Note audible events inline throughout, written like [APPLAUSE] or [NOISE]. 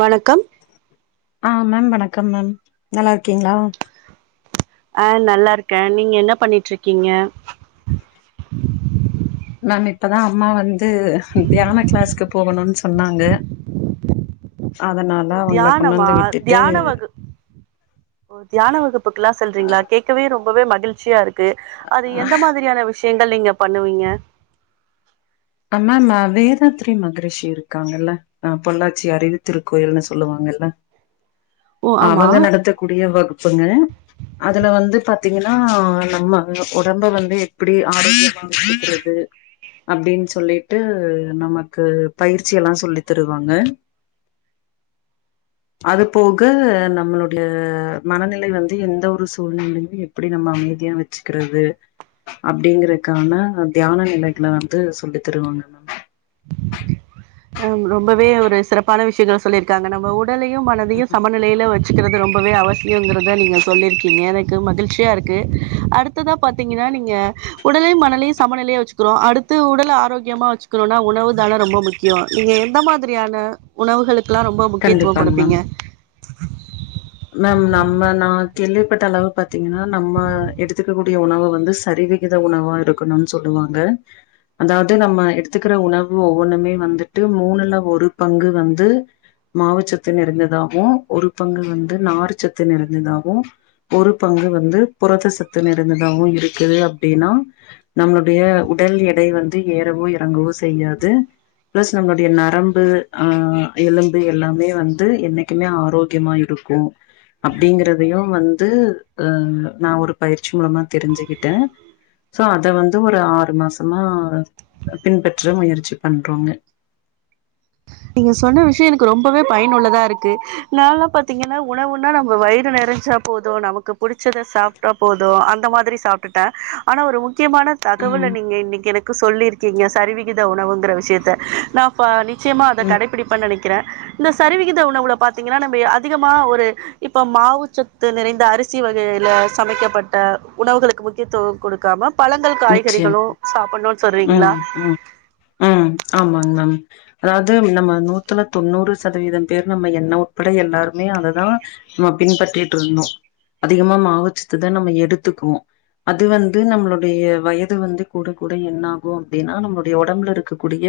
வணக்கம் அ மேம் வணக்கம் மேம் நல்லா இருக்கீங்களா அ நல்லா இருக்கே நீங்க என்ன பண்ணிட்டு இருக்கீங்க நான் இப்பதா அம்மா வந் து தியான கிளாஸ்க்கு போகனுன்னு சொன்னாங்க அதனால ஓ அவங்கள கொண்டு தியானமா வந்து விட்டுட்டு தியான வகு ஓ தியான வகுப்புக்கெல்லாம் செல்றீங்களா கேட்கவே ரொம் பவே மகிழ் ச்சியா இருக்கு அது எந்த மாதிரியான விஷயோ [UNINTELLIGIBLE] நீங்க பண்ணுவீங்க அம்மா நா வேதாத்திரி மகரிஷி இருக்காங்கல்ல ஆ பொள்ளாச்சி அறிவுத்திருக்கோயில்னு சொல்லுவாங்கல்ல ஓ ஆமா அவங்க நடத்தக்கூடிய வகுப்புங்க அதுல வந்து பாத்தீங்கன்னா நம்ம உடம்ப வந்து எப்பிடி ஆரோக்கியமா வச்சுக்கிறது அப்டின் சொல்லிட்டு நமக்கு பயிற்சி எல்லா சொல்லித் தருவாங்க அதுப் போக நம்மளுடைய மனநிலை வந்து எந்த ஒரு சூழ்நிலைலயு எப்டி நம்ம அமைதியா வெச்சிக்கிறது அப்டிங்கிறக்கான தியான நிலைகள வந்து சொல்லித் தருவாங்க [INAUDIBLE] அம் ரொம்பவே ஒரு சிறப்பான விஷயங்கள சொல்லியிருக்காங்க நம்ம உ டலையு மனதையு சமநிலையில வெச்சிக்கிறது ரொம் பவே அவசியொங்குறத நீங்க சொல்லிருக்கீங்க எனக்கு மகிழ்ச்சியா இருக்கு அடுத்ததாப் பாத்தீங்கன்னா நீங்க உடலையு மனலையும் சமநிலையா வச்சுக்குறோ அடுத்து உடல ஆரோக்கியமா வச்சுக்குறோன்னா உணவு தான ரொம்ப முக் கியொ நீங்க எந்த மாதிரியான உணவுகளுக் குல்லா ரொம்ப முக்கியத்துவொ கண்டிப்பாங்க குடுப்பீங்க மேம் மேம் நம்ம நா கேள்விப்பட்ட அளவு பாத்தீங்கன்னா நம்ம எடுத்துக்கக் கூடிய உணவ வந்து சரிவிகித உணவா இருக்கணுன் சொல்லுவாங்க அதாவ்து நம்ம எடுத்துக்குற உணவு ஒவ்வொண்ணுமே வந்துட்டு மூணுல ஒரு பங்கு வந்து மாவுச்சத்து நெறஞ்சதாவு ஒரு பங்கு வந் து நார்ச்சத்து நெறஞ்சதாவு ஒரு பங்கு வந்து புரத சத்து நெறஞ்சதாவு இருக்குது அப்டின்னா நம்ளுடைய உடல் எடை வந்து ஏறவோ எறங்கவோ செய்யாது ப்ளஸ் நம்மளுடைய நரம்பு ஆ எலும்பு எல்லாமே வந்து என்னைக்குமே ஆரோக்கியமா இருக் கு அப்டிங்கிறதையு வந்து ஆ நா ஒரு பயிற்சி மூலமா தெரிஞ்சிக்கிட்டே சோ அத வந்து ஒரு ஆறு மாசமா பின்பற்ற முயற்சி பண்றோங்க நீங்க சொன்ன விஷயொ எனக்கு ரொம்பவே பயனுள்ளதா இருக்கு நால்லா பாத்தீங்கன்னா உணவுன்னா நம்ம வயிறு நெறஞ்சா போது நமக்கு புடிச்சத சாப்ட்டா போது அந்த மாதிரி சாப்ட்டுட்ட ஆனா ஒரு மு க்கியமான தகவல ம் நீங்க இன்னக்கி எனக் கு சொல்லியிருக்கீங்க சரிவிகித உணவுங்குற விஷயத்த நா ஃபா நிச்சய ம். கடைப்பிடிப்பேன் நெனக் கிற இந்த சரிவிகித உணவுல பாத்தீங்கன்னா நம்ப அதிகமா ஒரு இப்ப மாவுச்சத்து நிறைந்த அரிசி வகையுல சமைக்கப்பட்ட உணவுகளுக்கு முக்கியத்துவொ குடுக்காம பழங்கள் நிச்சயம் காய்கறிகளு சாப்பட்ணுன்னு சொல்றீங்களா ம் ம் ம் ஆமாங் மேம் அதாவது நம்ம நூத்துல தொண்ணூறு சதவீதம் பேர் நம்ம என்ன உட்பட எல்லாருமே அத தா நம்ம பின்பற்றிட்ருந்தோ அதிகமா மாவுச்சத்ததா நம்ம எடுத்துக்குவோ அது வந்து நம்ளோ டைய வயது வந்து கூடக் கூட என்னாகு அப்டின்னா நம்ளோடைய ஒடம்புல இருக்கக்கூடிய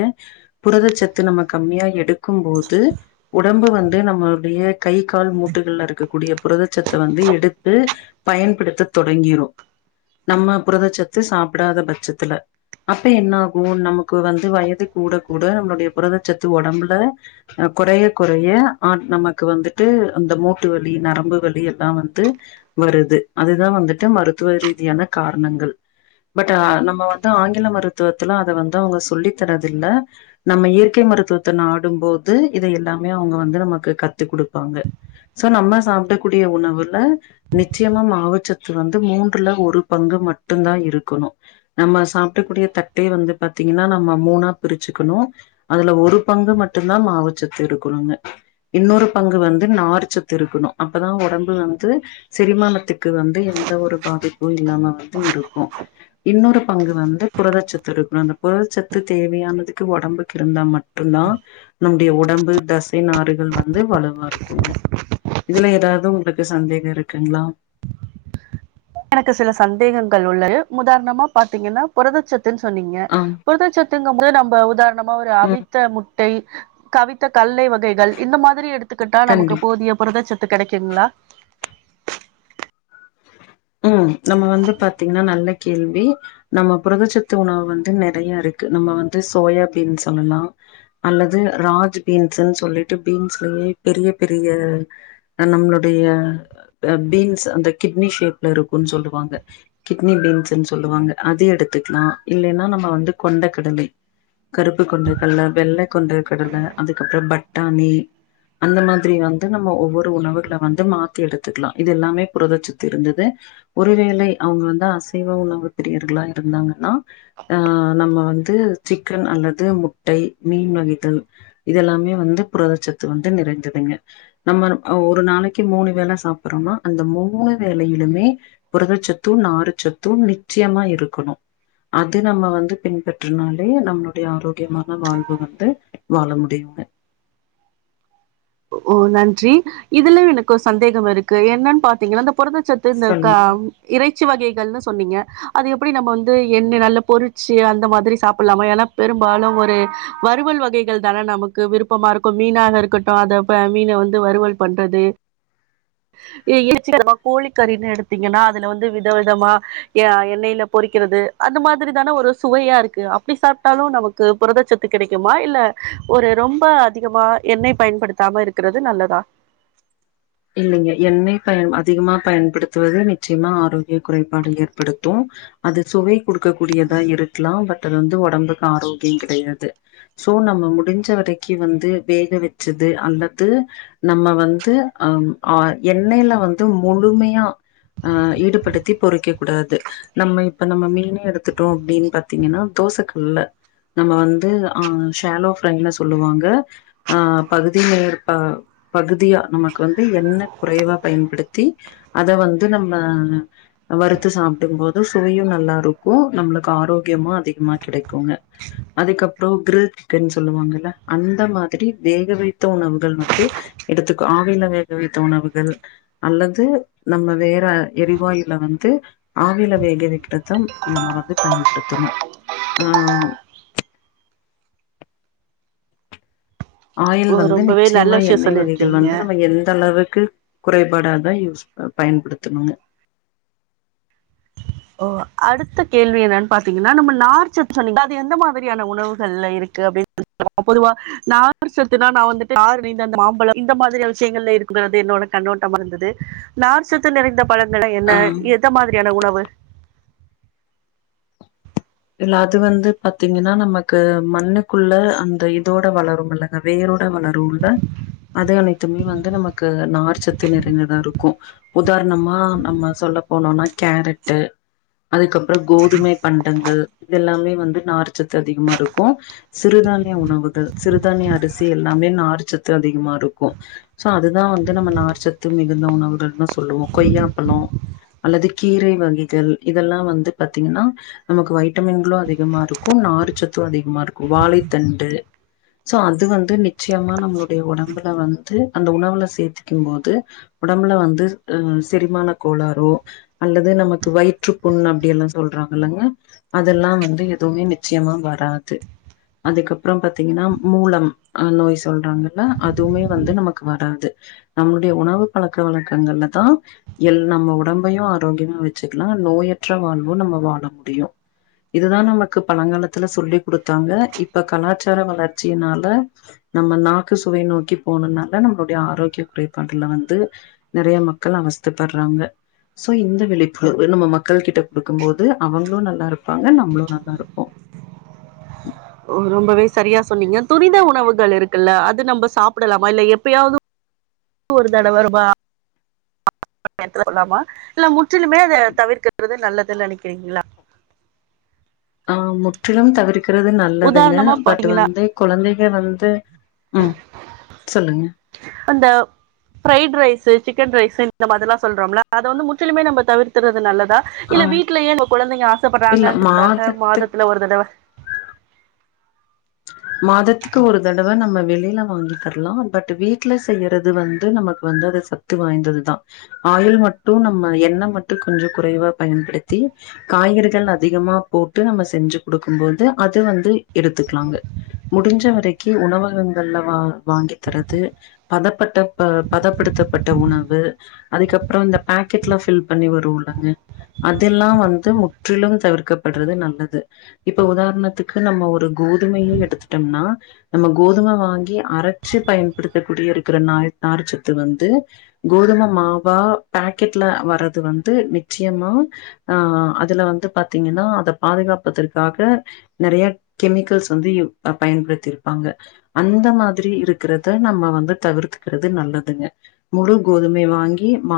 புரதச்சத்து நம்ம கம்மியா எடுக்கும் போது உடம்பு வந்து நம்மளுடைய கை கால் மூட்டுகள்ல இருக்கக்கூடிய புரதச்சத்த வந்து எடுத்து பயன்படுத்த தொடங்கிரு நம்ம புரதச்சத் து சாப்டாத பட்சத்துல அப்ப என்ன ஆகு நமக்கு வந்து வயது கூடக்கூட நம்ளோடைய புரதச்சத்து ஒடம்புல அ கொறையக் கொறைய ஆட் நமக்கு வந்துட்டு அந்த மூட்டு வலி நரம்பு வலி எல்லா வந்து வருது அதுதா வந்துட்டு மருத்துவ ரீதியான காரணங்கள் பட் ஆ நம்ம வந்து ஆங்கில மருத்துவத்துல அத வந்து அவுங்க சொல்லித் தர்றது இல்ல நம்ம இயற்கை மருத்துவத்த நாடும்போது இத எல்லாமே அவுங்க வந்து நமக்கு கத்து குடுப்பாங்க சோ நம்ம சாப்டக்கூடிய உணவுல நிச்சயமா மாவுச்சத்து வந்து மூன்றுல ஒரு பங்கு மட் டுந்தா இருக்கணு நம்ம சாப்டக் கூடிய தட்டே வந்து பாத்தீங்கன்னா நம்ம மூணா பிரிச்சிக்கணு அதுல ஒரு பங்கு மட்டுந்தா மாவுச் சத்து இருக்கணுங்க இன்னொரு பங்கு வந்து நார்ச்சத்து இருக்கணு அப்பதா ஒடம்பு வந்து செரிமானத்துக்கு வந்து எந்த ஒரு பாதிப்பு இல்லாம வந் து இருக்கு இன்னொரு பங்கு வந்து புரதச்சத்து இருக்ணு அந்த புரதச்சத்து தேவையானதுக்கு ஒடம்புக்கு இருந்தா மட்டுந்தா நம்முடைய உடம்பு தசை நாறுகள் வ ந்து வலுவா இருக்குங்க இதுல ஏதாவ்து உங்களுக்கு சந்தேக இருக்குங்களா எனக்கு சில சந்தேகங்கள் உள்ளது உதாரணமா பாத்தீங்கன்னா புரதச்சத்து துன் சொன்னீங்க ஆ புரதச்சத்துங்கம் போது நம்ப உதாரணமா ஒரு ம் அவித்த முட்டை கவித்த கல்லை வ கைகள் இந்த மாதிரி எடுத்துக்கிட்டா நமக்கு கண்டி போதிய புரதச்சத் து கெடைக்குங்ளா ம் நம்ம வந்து பாத்தீங்னா நல்ல கேள்வி நம்ம புரதச்சத்து உணவு வந்து நெறைய இருக்கு நம்ம வந்து சோயா பீன்ஸ் சொல்லலா அல்லது ராஜ் பீன்ஸுன் சொல்லிட்டு பீன்ஸ்லயே பெரிய பெரிய நம்ளுடைய பீன்ஸ் அந்த கிட்னி ஷேப் ல இருக்குன் சொல்லுவாங்க கிட்னி பீன்ஸுன் சொல்லுவாங்க அதையு எடுத்துக்லா இல்லேன்னா நம்ம வந்து கொண்டக் கடலை கருப்பு கொண்டக் கல்ல வெள்ள கொண்டக் கடல அதுக்கப்றோ பட்டாணி அந்த மாதிரி வந்து நம்ம ஒவ்வொரு உணவுகள வந்து மாத்தி எடுத்துக்லா இதெல்லாமே புரதச்சத்து இருந்துது ஒருவேளை அவுங்க வந்து அசைவ உணவு பிரியர்களா இருந்தாங்கன்னா ஆ நம்ம வந்து சிக்கன் அல்லது முட்டை மீன் வகைகள் இதெல்லாமே வந்து புரதச்சத்து வந்து நிறஞ்சதுங்க நம்ம அ ஒரு நாளக்கி மூணு வேல சாப்புர்றோம்னா அந்த மூணு வேலயிலுமே புரதச்சத்து நார்ச்சத்து நிச்சயமா இருக்கணு அது நம்ம வந்து பின்பற்றுனோலே நம்மளுடைய ஆரோக்கியமான வாழ்வு வந்து வாழ முடியுங்க ஒ நன்றி இதுல எனக்கு ஒ சந்தேகம் இருக்கு என்னன் பாத்தீங்ளந்தப் புரதச்சத்து இந்த சொல்லுங்க கவ் இறைச்சி வகை தல்ல சொன்னீங்க அது எப்புடி நம் வந்து எண்னெ நல்ல பொறிச்சு அந்த மாதுரி சாப்புல்லாமா எலா பெரும்பாலு ஒரு வறுவல் வகைகள் தான நமக்கு விருப்பமா இருக்கு மீனாக இருக்கட்டு அத ப மீன வந்து வறுவல் பண்றது [INAUDIBLE] கோலிக்கறினு எடுத்தீங்கனா அதுல வந்து வித விதமா ய எண்ணயில பொரிக்கிறது அந்த மாதுரி தான ஒரு சுவையாருக்கு அப்டி சாப்ட்டாலு நமக்கு புரதச்சத்து கெடைக்குமா இல்ல ஒரு ரொம்ப அதிகமா எண்ணய் பயன்படுத் சாம இருக்குறது நல்லதா இல்லிங்க எண்ணய் பயம் அதிகமா பயன்படுத்துவது மிச்யமா ஆரோக்ய குறைப்பாடு ஏர்படுத்து அது சுவை குடுக்க கூடியதா இருக்லா பட் டுருந்து ஒடம்புக் ஆரோக்ங்கிடையாது சோ நம்ம முடிஞ்ச வதக்கி வந்து வேக வெச்சது அந்தது நம்ம வந்து அம் ஆ எண்ணைல வந்து முலுமியா அ ஈடுபடுத்தி பொறிக்க கூடாது நம்ம இப்ப நம்ம மீனே எடுத்துட்டோ அப்டின் பாத்தீங்கனா தோசக்கல்ல நம்ம வந்து ஆ ஷேலோ ஃப்ரைன சொல்லுவாங்க ஆ பகுதி மேயற் ப பகுதியா நம்ம வந்து எண்ண குறைவா பயன்படுத்தி அத வந்து நம்ம வறுத்து சாப்டும்போது சுவையு நல்லாருக்கு நம்ளுக்கு ஆரோக்யமா அதிகமா கிடைக்குங்க அதுக்கப்ரொ க்ருல் [INAUDIBLE] சொல்லுவாங்கல்ல அந்த மாதுரி வேக வைத்த உணவுகள் வந்து எடுத்துகா வீல வேகவைத்த உணவுகள் அல்லது நம்ம வேற எரிவாயுல வந்து ஆவில வேக வெக்றத் தம் நம்ம வந்து பயன்படுத்தணு ஆஆ ஆயில் ஓ வந்து ரொம்பவே நிச்யமா நல்ல விஷயோ எண்ணய் வகைகள் சொல்லிருக்கீங்க வந்து நம்ம எந்தளவு கு குறைபாடா தா யூஸ் ப பயன்படுத்துனுக ஒ அடுத்த கேள்வி என்னன் பாத்தீங்கனா நம்ம நார்ச்சத் சொன்னிங்ல அது எந்த மாதுரியான உணவுகள்ல இருக்கு அப்டின் [INAUDIBLE] பொதுவா நார்ச்சத்துனா நா வந்துட்டு [UNINTELLIGIBLE] அந்த மாம்பலம் இந்த மாதுரிய விஷ்யங்கள்ல இருக்குமே என்னோட கண்ணோட்டமருந்துது நார்சத்து நிறைந்த பழங்கள என்ன ஆ எத மாதுரியான உணவு இல்ல அது வந்து பத்திங்கனா நம்க்கு மண்ணுக்குள்ள அந்த இதோட வளரும் இல்லங்க வேரோ வளருல்ல அது அணைத்துமே வந்து நமக்கு நார்ச்சத்து நிறைந்ததாரு கு உதார்ணமா நம்ம சொல்ல போனோனா கேரட்டு அதுக்கப் ப்ர கோதுமை பண்டங்கள் இதெல்லாமே வந்து நார்ச்சத்து அதிகமாருக்கு சிறுதான்ய உணவுகள் சிறுதான்ய அருசி எல்லாமே நார்ச்சத்து அதிகமாருக்கு சோ அதுதா வந்து நம்ம நார்ச்சத்து மிகுந்த உணவுகள்னு சொல்லுவோ கொய்யாப்பலோ அல்லது கீரை வகைகள் இதல்லா வந்து பத்திங்னா நமக்கு வை டமின்ங்ளு அதிகமாருக்கு நார்ச்சத்து அதிகமாருக்கு வாலை தண்டு சோ அது வந்து நிச்யமா நம்ளோடைய ஒடம்புல வந்து அந்த உணவுல சேத்திகிம்போது உடம்புல வந்து செரிமான கோளாரோ அல்லது நமக்கு வயிற்றுபுண் அப்டியெல்லா சொல்ராங்கல்லங்க அதல்லா வந்து எதுவுமே நிச்சியமா வராது அதுக்கப்றோ பாத்தீங்கன்னா மூலம் அ நோய் சொல்றாங்கல்ல அதுவுமே வந்து நமக்கு வராது நம்ளுடிய உணவு பலக்க வலக்கங்கள்ல தா எல் நம்ம உடம்பையு ஆரோக்யமா வெச்சுக்லா நோயற்ற வால்வோ நம்ம வால முடியு இதுதா நமக்கு பலங்காலத்துல சொல்லி் குடுத்தாங்க இப்ப கலாச்சார வளர்ச்சியினால நம்ம நாக்கு சுவை நோக்கி போனனால நம்லோட்ய ஆரோக்ய குறைபாட்டுல வந்து நெறய மக்கள் அவஸ்த பற்றாங்க சோ இந்த வெளிப்பு நம்ம மக்கள்கிட்ட குடுக்கும்போது அவங்ளு நல்லாருக் பாங்க நம்ளு நல்லாருப்போ ஒ ரொம்பவே சரியா சொன்னீங்க துரித உணவுகள் இருக்குல்ல அது நம்ப சாப்டலாமா இல்ல எப்பயாவது ஒரு தடவருபா [INAUDIBLE] ல்ல முட் டிலுமே அத தவிர்க்றது நல்லத் [UNINTELLIGIBLE] ஆ முற்றிலும் தவிற் கிறது நல்லதுங்க உதாரணமா பட் பாத்தீங்கன்னா வந்து கொலந்தை எ வந்து ம் சொல்லுங்க அந்த ஃப்ரைட் ரைஸு சிக்கன் ரைஸு இந்த மாதிலா சொல்றோம்ல அத வந்து முற்றிலுமே நம்ப தவிர்திறது நல்லத் த ஆ இல்ல வீட்லயே உங்க கொழந்தைங்க இல்ல ஆசப்பட்றாங்கங்கற்துக்காக மாதத்துக் மாதத்துல ஒரு தடவ மாதத்துக்கு ஒரு தடவ நம்ம வெளில வாங்கி தர்லா பட் வீட்ல செய்யறது வந்து நமக்கு வந்து அது சத்து வாய்ந்ததுதா ஆயில் மட்டு நம்ம எண்ண மட்டு கொஞ்ச குறைவா பயன்படுத்தி காய்கறிகள் அதிகமா போட்டு நம்ப செஞ்சு குடுக்கும்போது அது வந்து எடுத்து க்லாங்க முடிஞ்ச வரக்கி உணவகங்கள்ல வா வாங்கி தரது பதப்பட்ட ப பதப்படுத்தப்பட்ட உணவு அதுக்கப்றோ இந்த பேக்கெட்ல ஃபில் பண்ணி வருல்லங்க அதெல்லா வந்து முற்றிலு தவிர்க்கப்பட்றது நல்லது இப்ப உதர்ணத்துக்கு நம்ம ஒரு கோதுமையு எடுத்துடம்னா நம்ம கோதும வாங்கி அரச்சு பயன்படுத்தக் கூடிய இருக்கிற நாய் நார்சத்து வந்து கோதும மாவா பேக்கெட்ல வறது வந்து நிச்யமா ஆ அதுல வந்து பாத்தீங்கனா அத பாதுகாப்பதற்காக நெறய கெமிக்கல்ஸ் வந்து யு பயன்படுத்தி இருப்பாங்க அந்த மாதுரி இருக்குறத நம்ம வந்து தவிர்த்துக்குறது நல்லதுங்க முழு கோதுமை வாங்கி மா